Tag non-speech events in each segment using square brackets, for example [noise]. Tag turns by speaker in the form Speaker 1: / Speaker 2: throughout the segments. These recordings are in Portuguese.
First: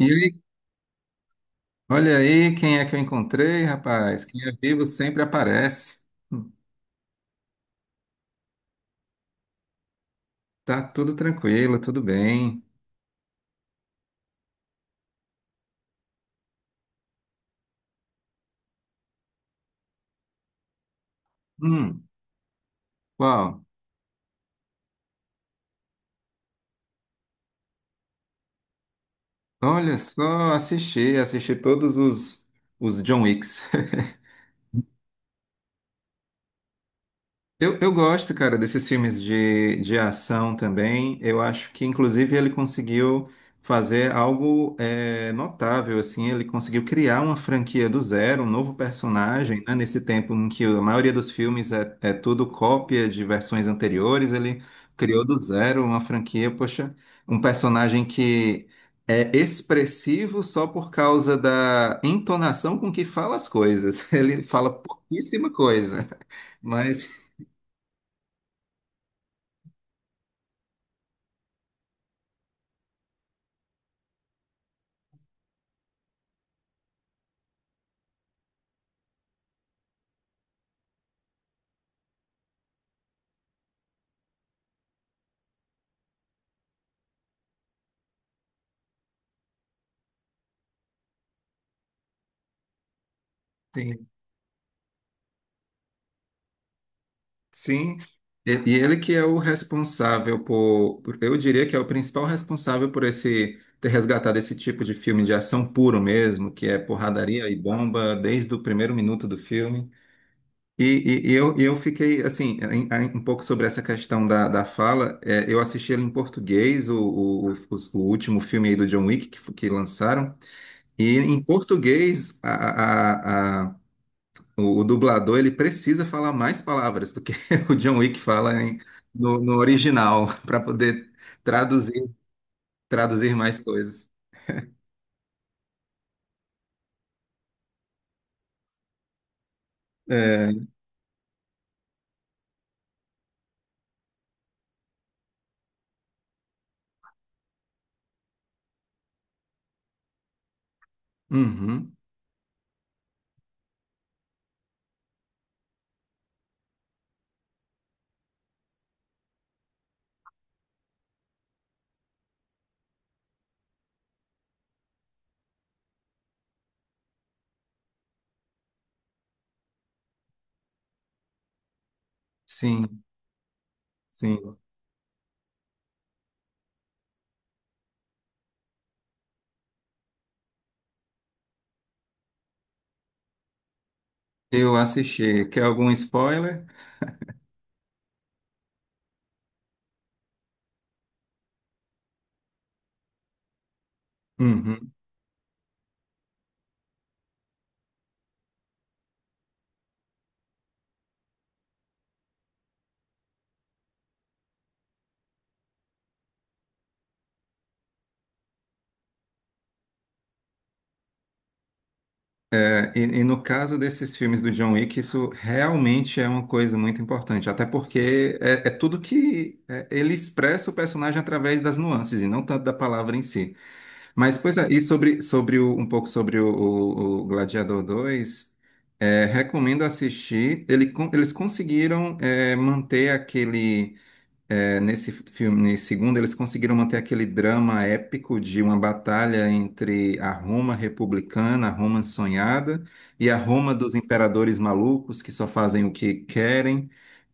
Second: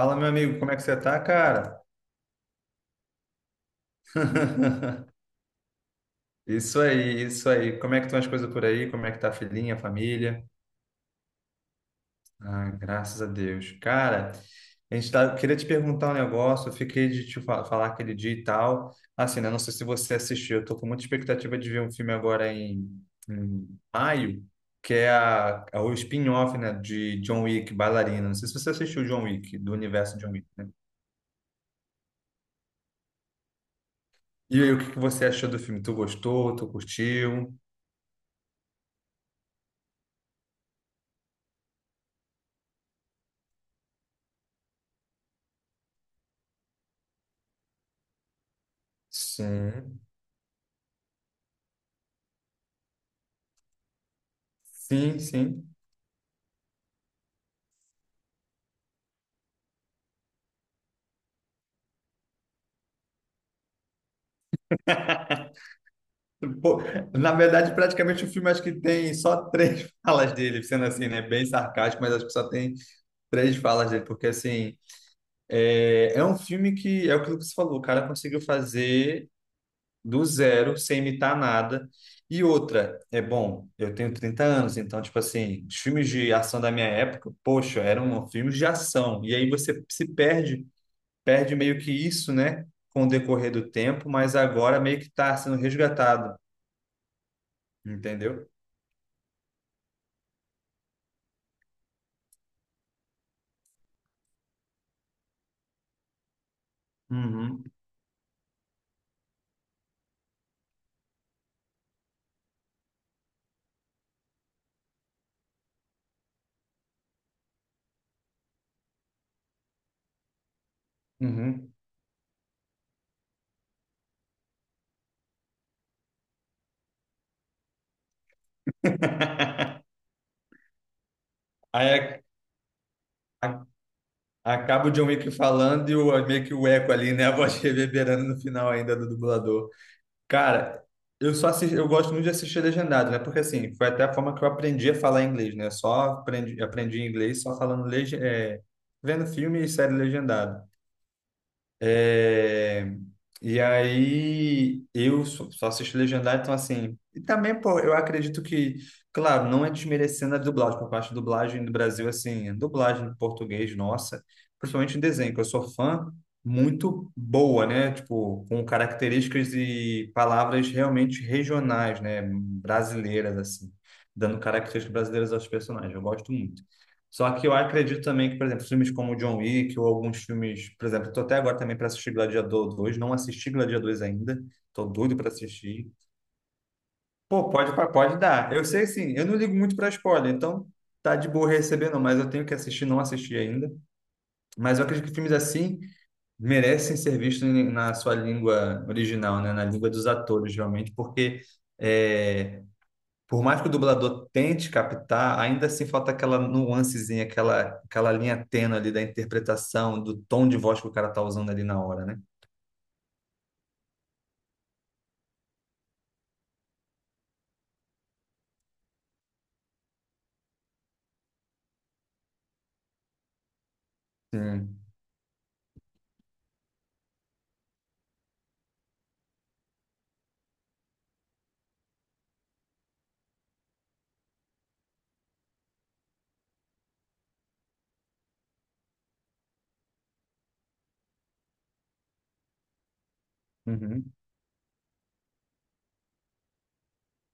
Speaker 1: E
Speaker 2: meu
Speaker 1: aí,
Speaker 2: amigo, como é que você tá, cara?
Speaker 1: olha aí quem é que eu encontrei, rapaz. Quem é vivo
Speaker 2: [laughs]
Speaker 1: sempre aparece.
Speaker 2: Isso aí, isso aí. Como é que estão as coisas por aí? Como é que tá a filhinha, a família?
Speaker 1: Tá tudo tranquilo, tudo bem.
Speaker 2: Ah, graças a Deus. Cara, a gente tá, eu queria te perguntar um negócio, eu fiquei de falar aquele dia e tal. Assim, né? Não sei se você assistiu, eu tô com muita expectativa de ver um
Speaker 1: Hum,
Speaker 2: filme agora
Speaker 1: qual?
Speaker 2: em maio, que é o spin-off, né, de John Wick, Bailarina. Não sei se você assistiu John Wick, do
Speaker 1: Olha
Speaker 2: universo John Wick,
Speaker 1: só,
Speaker 2: né?
Speaker 1: assisti, assisti todos os John Wicks.
Speaker 2: E aí, o que que você achou do filme? Tu gostou? Tu curtiu?
Speaker 1: Eu gosto, cara, desses filmes de ação também. Eu acho que, inclusive, ele conseguiu fazer algo notável, assim. Ele conseguiu criar uma franquia do zero, um novo personagem, né?
Speaker 2: Sim,
Speaker 1: Nesse tempo em que a maioria dos filmes é tudo cópia de versões anteriores, ele
Speaker 2: sim,
Speaker 1: criou do
Speaker 2: sim.
Speaker 1: zero uma franquia, poxa, um personagem que é expressivo só por causa da entonação com que fala as coisas. [laughs] Ele fala pouquíssima
Speaker 2: [laughs]
Speaker 1: coisa,
Speaker 2: Pô,
Speaker 1: mas...
Speaker 2: na verdade, praticamente o filme acho que tem só três [laughs] falas dele, sendo assim, né? Bem sarcástico, mas acho que só tem três falas dele, porque assim, é um filme que é aquilo que você falou, o cara conseguiu fazer do zero, sem imitar nada. E outra, é bom, eu tenho 30 anos, então, tipo assim, os filmes de ação da minha época, poxa, eram filmes de ação. E aí você se perde perde meio que isso, né, com o decorrer do tempo, mas agora meio que está sendo resgatado,
Speaker 1: Sim,
Speaker 2: entendeu?
Speaker 1: e ele que é o responsável por, eu diria que é o principal responsável por esse ter resgatado esse tipo de filme de ação puro mesmo, que é porradaria e
Speaker 2: Uhum,
Speaker 1: bomba desde o primeiro minuto do filme. E eu fiquei assim, um pouco sobre essa questão da fala. Eu assisti ele em português, o último filme aí do John Wick que lançaram. E em
Speaker 2: uhum.
Speaker 1: português, o dublador ele precisa falar mais palavras do que [laughs] o John Wick fala no
Speaker 2: [laughs]
Speaker 1: original [laughs] para poder
Speaker 2: Aí
Speaker 1: traduzir
Speaker 2: ac-
Speaker 1: traduzir mais
Speaker 2: a-
Speaker 1: coisas.
Speaker 2: acaba o John Wick falando e o, meio que o eco ali, né? A voz [laughs] reverberando no final ainda do dublador.
Speaker 1: É,
Speaker 2: Cara, eu só assisti, eu gosto muito de assistir legendado, né? Porque assim, foi até a forma que eu aprendi a falar inglês, né? Só aprendi, aprendi inglês só falando vendo filme e série legendado.
Speaker 1: uhum,
Speaker 2: É, e aí eu só assisto legendado, então assim. E também, pô, eu acredito que, claro, não é desmerecendo a dublagem, por parte da dublagem no Brasil, assim, a dublagem em português, nossa, principalmente em desenho, que eu sou fã, muito boa, né? Tipo, com características e palavras realmente regionais, né?
Speaker 1: sim,
Speaker 2: Brasileiras, assim, dando
Speaker 1: sim.
Speaker 2: características brasileiras aos personagens. Eu gosto muito. Só que eu acredito também que, por exemplo, filmes como John Wick ou alguns filmes, por exemplo, tô até agora também para assistir Gladiador dois, não assisti Gladiador dois ainda,
Speaker 1: Eu
Speaker 2: tô doido para
Speaker 1: assisti. Quer
Speaker 2: assistir.
Speaker 1: algum spoiler?
Speaker 2: Pô, pode, pode dar. Eu sei, sim, eu não ligo muito para spoiler, então tá de boa recebendo, mas eu tenho que assistir, não assisti ainda. Mas eu
Speaker 1: Uhum.
Speaker 2: acredito que filmes assim merecem ser vistos na sua língua original, né? Na língua dos atores, realmente, porque é, por mais que o dublador tente captar, ainda assim falta aquela nuancezinha, aquela linha tênue ali da interpretação, do tom de voz que o cara tá usando ali na hora, né?
Speaker 1: É, e no caso desses filmes do John Wick, isso realmente é uma coisa muito importante, até porque é tudo que é, ele expressa o personagem através das nuances e não tanto da palavra em si. Mas, pois é,
Speaker 2: Sim.
Speaker 1: e um pouco sobre o Gladiador 2, é, recomendo assistir. Eles conseguiram manter aquele. Nesse filme, nesse segundo, eles conseguiram manter aquele drama épico de uma batalha entre a Roma republicana, a Roma sonhada, e a Roma dos
Speaker 2: Uhum.
Speaker 1: imperadores malucos que só fazem o que querem.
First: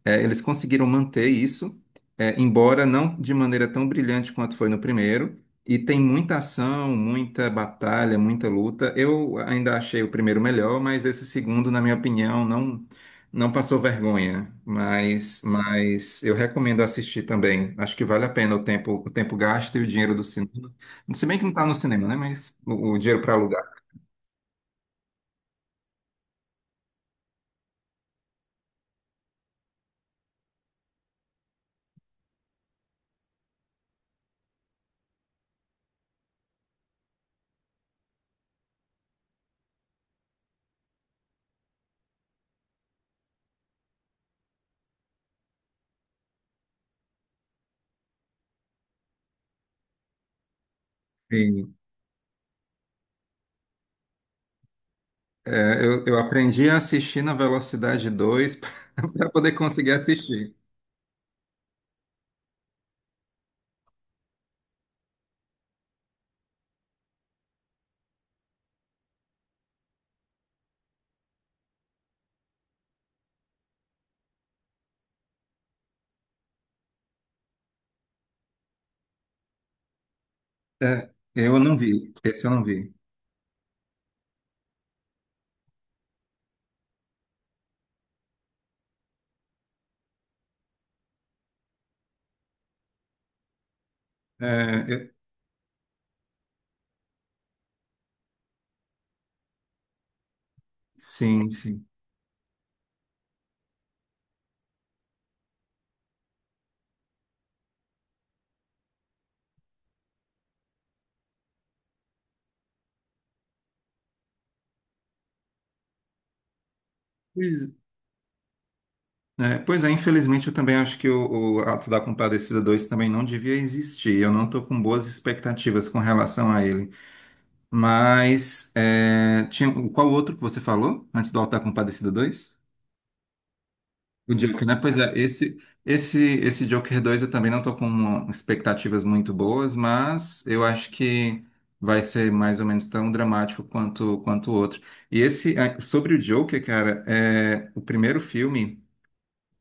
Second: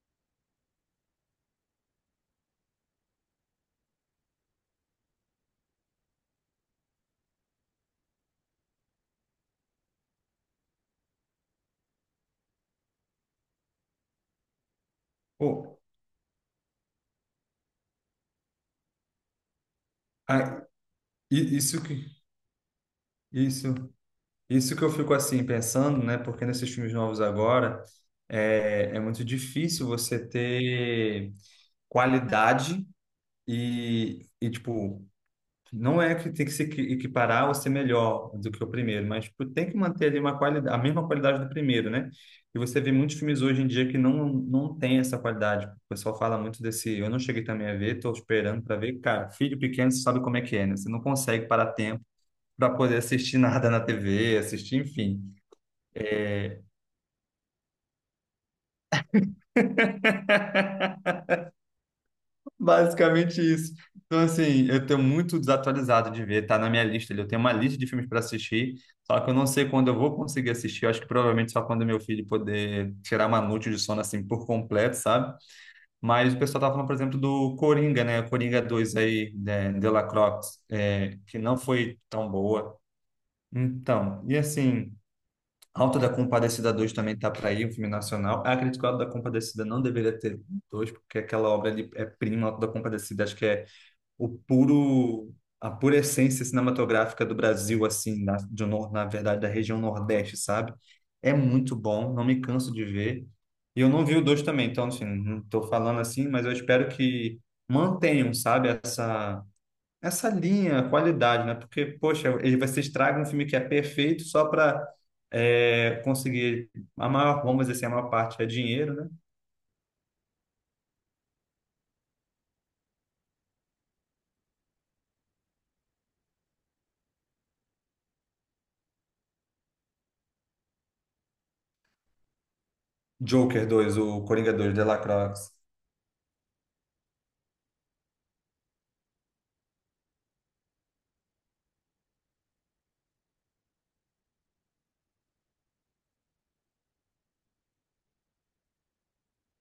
Speaker 1: É, eles conseguiram manter isso, embora não de maneira tão brilhante quanto foi no primeiro. E tem muita ação, muita batalha, muita luta. Eu ainda achei o primeiro melhor, mas esse segundo, na minha opinião, não passou vergonha. Mas,
Speaker 2: Pô,
Speaker 1: mas eu recomendo assistir também. Acho que vale a pena o tempo gasto e o dinheiro do
Speaker 2: ah,
Speaker 1: cinema. Se bem que não
Speaker 2: i-
Speaker 1: está no
Speaker 2: isso que
Speaker 1: cinema, né? Mas o dinheiro para alugar.
Speaker 2: isso isso que eu fico assim pensando, né? Porque nesses filmes novos agora é muito difícil você ter qualidade e tipo. Não é que tem que se equi- equiparar ou ser melhor do que o primeiro, mas tipo, tem que manter ali uma qualidade, a mesma qualidade do primeiro, né? E você vê muitos filmes hoje em dia que não, não tem essa qualidade. O pessoal fala muito desse. Eu não cheguei também a ver, estou esperando para ver. Cara, filho pequeno, você sabe como é que é, né? Você não consegue
Speaker 1: E,
Speaker 2: parar tempo para poder assistir [laughs] nada na TV, assistir, enfim.
Speaker 1: eu aprendi a assistir na velocidade 2 [laughs] para poder conseguir assistir.
Speaker 2: [laughs] Basicamente isso. Então, assim, eu tô muito desatualizado de ver, tá na minha lista ali. Eu tenho uma lista de filmes para assistir, só que eu não sei quando eu vou conseguir assistir. Eu acho que provavelmente só quando meu filho poder tirar uma noite de sono, assim, por completo, sabe? Mas o pessoal tá falando, por exemplo, do Coringa, né? Coringa dois aí, né? De La Croix,
Speaker 1: É,
Speaker 2: é, que não
Speaker 1: eu não
Speaker 2: foi
Speaker 1: vi,
Speaker 2: tão
Speaker 1: esse eu não
Speaker 2: boa.
Speaker 1: vi.
Speaker 2: Então, e assim, Auto da Compadecida dois também tá para ir, um filme nacional. Ah, acredito que o Auto da Compadecida não deveria ter dois, porque aquela obra ali é prima, Auto da Compadecida, acho que é o
Speaker 1: É, eu-
Speaker 2: puro a pura essência cinematográfica do Brasil, assim, na, de um nor- na verdade, da região Nordeste, sabe? É
Speaker 1: sim,
Speaker 2: muito
Speaker 1: sim.
Speaker 2: bom, não me canso de ver. E eu não vi o dois também, então, assim, não estou falando assim, mas eu espero que mantenham, sabe, essa linha, qualidade, né? Porque, poxa, ele vai se estraga um filme que é perfeito só para conseguir a maior, vamos
Speaker 1: Pois
Speaker 2: dizer assim, a maior parte é dinheiro, né?
Speaker 1: Pois é, infelizmente eu também acho que o Ato da Compadecida dois também não devia existir. Eu não estou com boas expectativas com relação a ele. Mas é, tinha, qual outro que você falou antes do Ato da Compadecida dois?
Speaker 2: Joker dois, o
Speaker 1: O
Speaker 2: Coringa
Speaker 1: Joker,
Speaker 2: dois
Speaker 1: né?
Speaker 2: de
Speaker 1: Pois
Speaker 2: La
Speaker 1: é,
Speaker 2: Croix.
Speaker 1: esse Joker 2 eu também não tô com expectativas muito boas, mas eu acho que vai ser mais ou menos tão dramático quanto o outro. E esse, ah, sobre o Joker, cara, é, o primeiro filme.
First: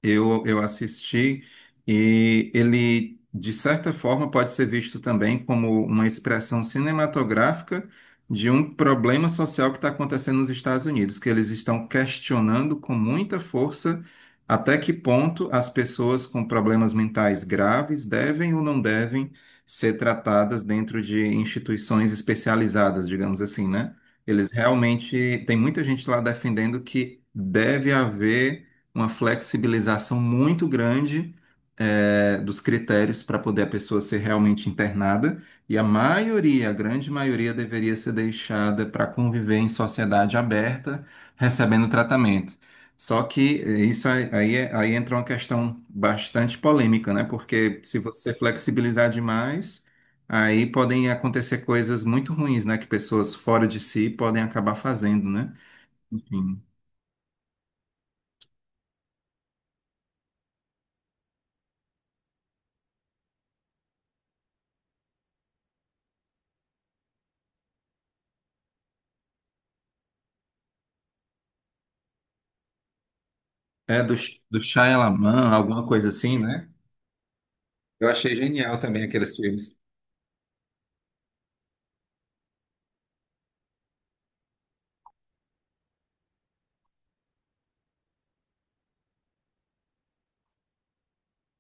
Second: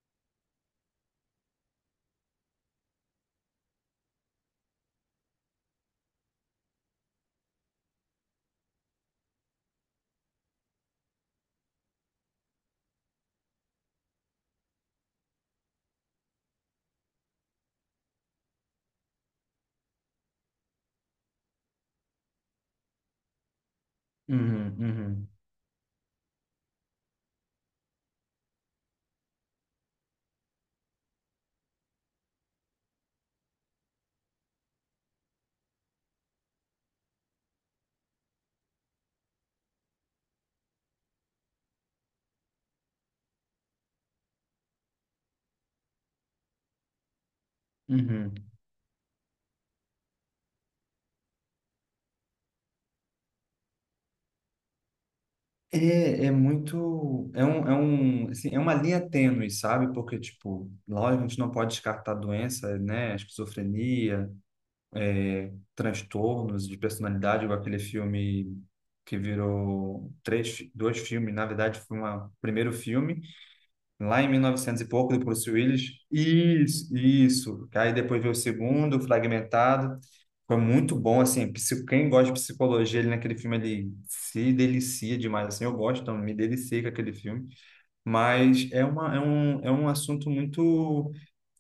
Speaker 1: Eu assisti e ele, de certa forma, pode ser visto também como uma expressão cinematográfica de um problema social que está acontecendo nos Estados Unidos, que eles estão questionando com muita força até que ponto as pessoas com problemas mentais graves devem ou não devem ser tratadas dentro de instituições especializadas, digamos assim, né? Eles
Speaker 2: Uhum, uhum,
Speaker 1: realmente, tem muita gente lá defendendo que deve haver uma flexibilização muito grande dos critérios para poder a pessoa ser realmente internada, e a maioria, a grande maioria, deveria ser deixada para conviver em sociedade aberta, recebendo tratamento. Só que isso aí, aí entra uma questão bastante polêmica, né? Porque se você
Speaker 2: uhum.
Speaker 1: flexibilizar demais, aí podem acontecer coisas muito ruins, né? Que pessoas fora de si podem acabar fazendo, né? Enfim.
Speaker 2: É um, assim, é uma linha tênue, sabe? Porque, tipo, lógico, a gente não pode descartar doença, né? Esquizofrenia, é, transtornos de personalidade, igual aquele filme que virou três, dois filmes, na verdade foi uma- o primeiro filme,
Speaker 1: É
Speaker 2: lá em mil e
Speaker 1: do
Speaker 2: novecentos e pouco, do
Speaker 1: Shyamalan,
Speaker 2: Bruce
Speaker 1: alguma
Speaker 2: Willis.
Speaker 1: coisa assim, né?
Speaker 2: Isso, isso. Aí
Speaker 1: Eu
Speaker 2: depois veio
Speaker 1: achei
Speaker 2: o
Speaker 1: genial
Speaker 2: segundo,
Speaker 1: também aqueles filmes.
Speaker 2: Fragmentado. Foi muito bom, assim, quem gosta de psicologia, ele naquele filme, ele se delicia demais, assim, eu gosto, então me deliciei com aquele filme, mas é um assunto muito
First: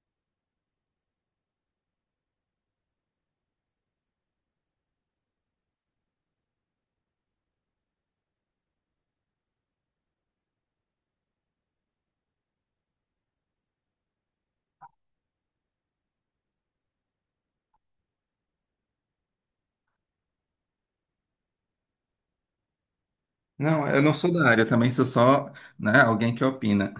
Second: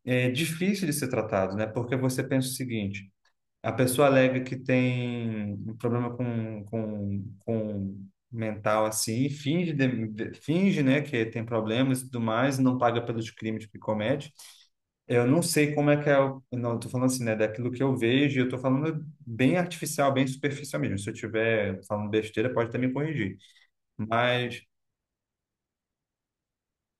Speaker 2: difícil de ser tratado, né, porque você pensa o seguinte, a pessoa alega que tem um problema com mental assim, e finge, né, que tem problemas e tudo mais, não paga pelos crimes que comete. Eu não sei como é que é, não, eu tô falando assim, né, daquilo que eu vejo, e eu tô falando bem artificial, bem superficial mesmo. Se eu estiver falando besteira, pode até me corrigir.
Speaker 1: Não, eu não sou da área,
Speaker 2: Mas
Speaker 1: eu também sou só, né, alguém que opina.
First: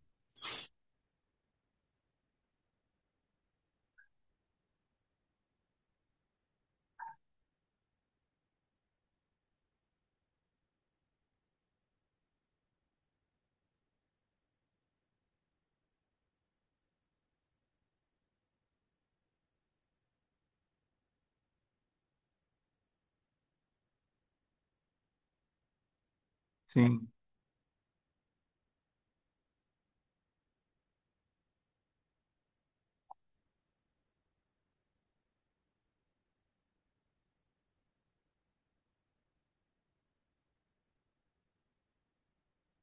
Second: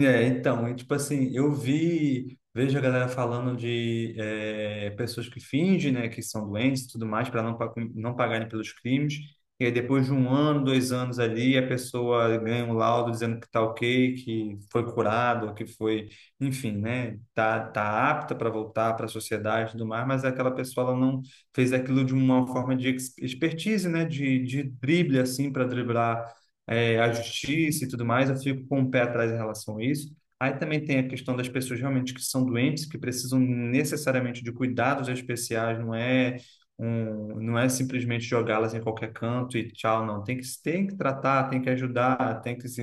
Speaker 2: é, então, e, tipo assim, vejo a galera falando de é, pessoas que fingem, né, que são doentes e tudo mais, para não pagarem pelos crimes, e aí depois de um ano, dois anos ali, a pessoa ganha um laudo dizendo que tá ok, que foi curado, que foi, enfim, né, tá apta para voltar para a sociedade e tudo mais, mas aquela pessoa, ela não fez aquilo de uma forma de expertise, né, de drible, assim, para driblar é,
Speaker 1: Sim.
Speaker 2: a justiça e tudo mais, eu fico com o pé atrás em relação a isso. Aí também tem a questão das pessoas realmente que são doentes, que precisam necessariamente de cuidados especiais, não é não é simplesmente jogá-las em qualquer canto e tchau, não. Tem que tratar, tem que ajudar, tem que se,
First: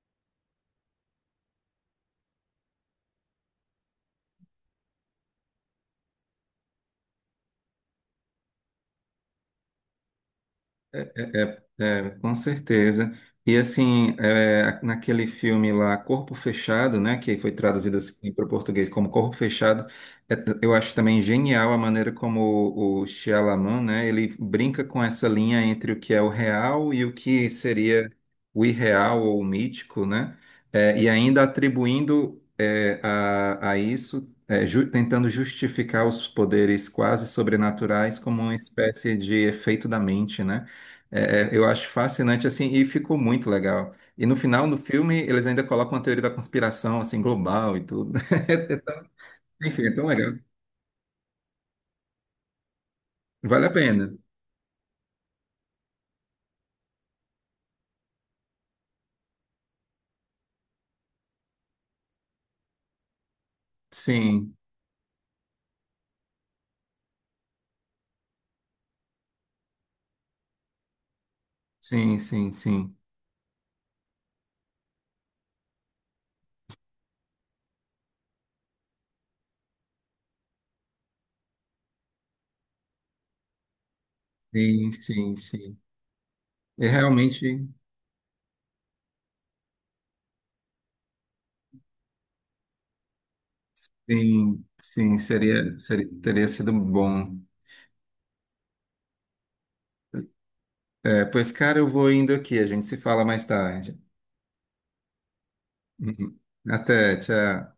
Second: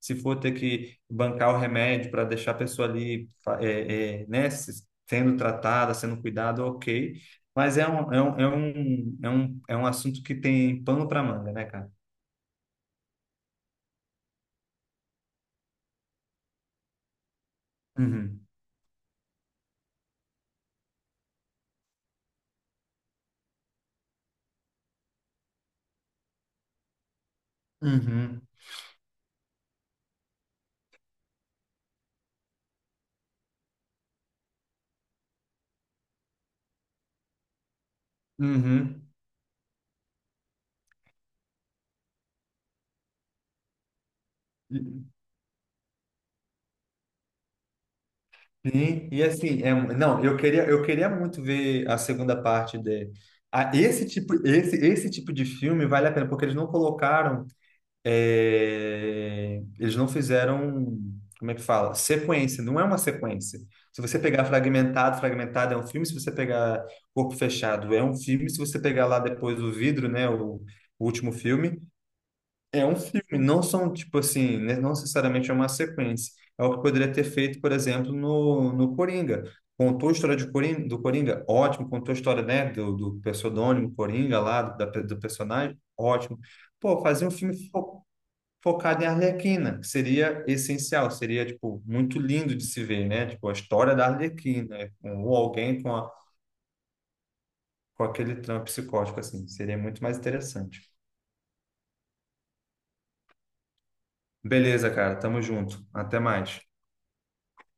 Speaker 2: se for ter que bancar o remédio para deixar a pessoa ali, né, sendo tratada, sendo cuidada, ok. Mas é um assunto que tem pano para
Speaker 1: É,
Speaker 2: manga, né, cara?
Speaker 1: É, com certeza. E assim, é, naquele filme lá, Corpo Fechado, né, que foi traduzido assim para
Speaker 2: Uhum.
Speaker 1: o português como Corpo Fechado, é, eu acho também genial a maneira como o Shyamalan, né, ele brinca com essa linha entre o que é o real e o que seria
Speaker 2: Uhum,
Speaker 1: o irreal ou o mítico, né, é, e ainda atribuindo é, a isso, é, tentando justificar os poderes quase sobrenaturais como uma
Speaker 2: uhum.
Speaker 1: espécie de efeito da mente, né? Eu acho fascinante assim e ficou muito legal. E no final do
Speaker 2: E,
Speaker 1: filme eles ainda colocam uma teoria da conspiração assim global e tudo.
Speaker 2: sim, e
Speaker 1: [laughs]
Speaker 2: assim, é,
Speaker 1: Enfim, é tão
Speaker 2: não,
Speaker 1: legal.
Speaker 2: eu queria muito ver a segunda parte de
Speaker 1: Vale
Speaker 2: a,
Speaker 1: a
Speaker 2: esse
Speaker 1: pena.
Speaker 2: tipo, esse tipo de filme vale a pena, porque eles não colocaram, é, eles não fizeram, como é que fala? Sequência, não é uma sequência. Se você pegar
Speaker 1: Sim,
Speaker 2: fragmentado, fragmentado é um filme, se você pegar corpo fechado é um filme, se você pegar lá depois o vidro, né, o último filme,
Speaker 1: sim, sim,
Speaker 2: é
Speaker 1: sim,
Speaker 2: um filme, não são, tipo assim, né, não necessariamente é uma sequência. É o que poderia ter feito, por exemplo, no Coringa. Contou a história de Coringa, do Coringa, ótimo. Contou a história, né, do pseudônimo Coringa lá,
Speaker 1: sim,
Speaker 2: do
Speaker 1: sim, sim.
Speaker 2: personagem, ótimo.
Speaker 1: E
Speaker 2: Pô, fazer um filme
Speaker 1: realmente,
Speaker 2: focado em Arlequina, que seria essencial, seria, tipo, muito lindo de se ver, né? Tipo, a história da Arlequina,
Speaker 1: sim,
Speaker 2: com, ou
Speaker 1: seria,
Speaker 2: alguém com, a,
Speaker 1: teria sido bom.
Speaker 2: com aquele trampo psicótico, assim, seria muito mais interessante.
Speaker 1: É, pois, cara, eu vou indo aqui. A gente se fala mais tarde.
Speaker 2: Beleza, cara, tamo junto. Até
Speaker 1: Uhum.
Speaker 2: mais.
Speaker 1: Até, tchau.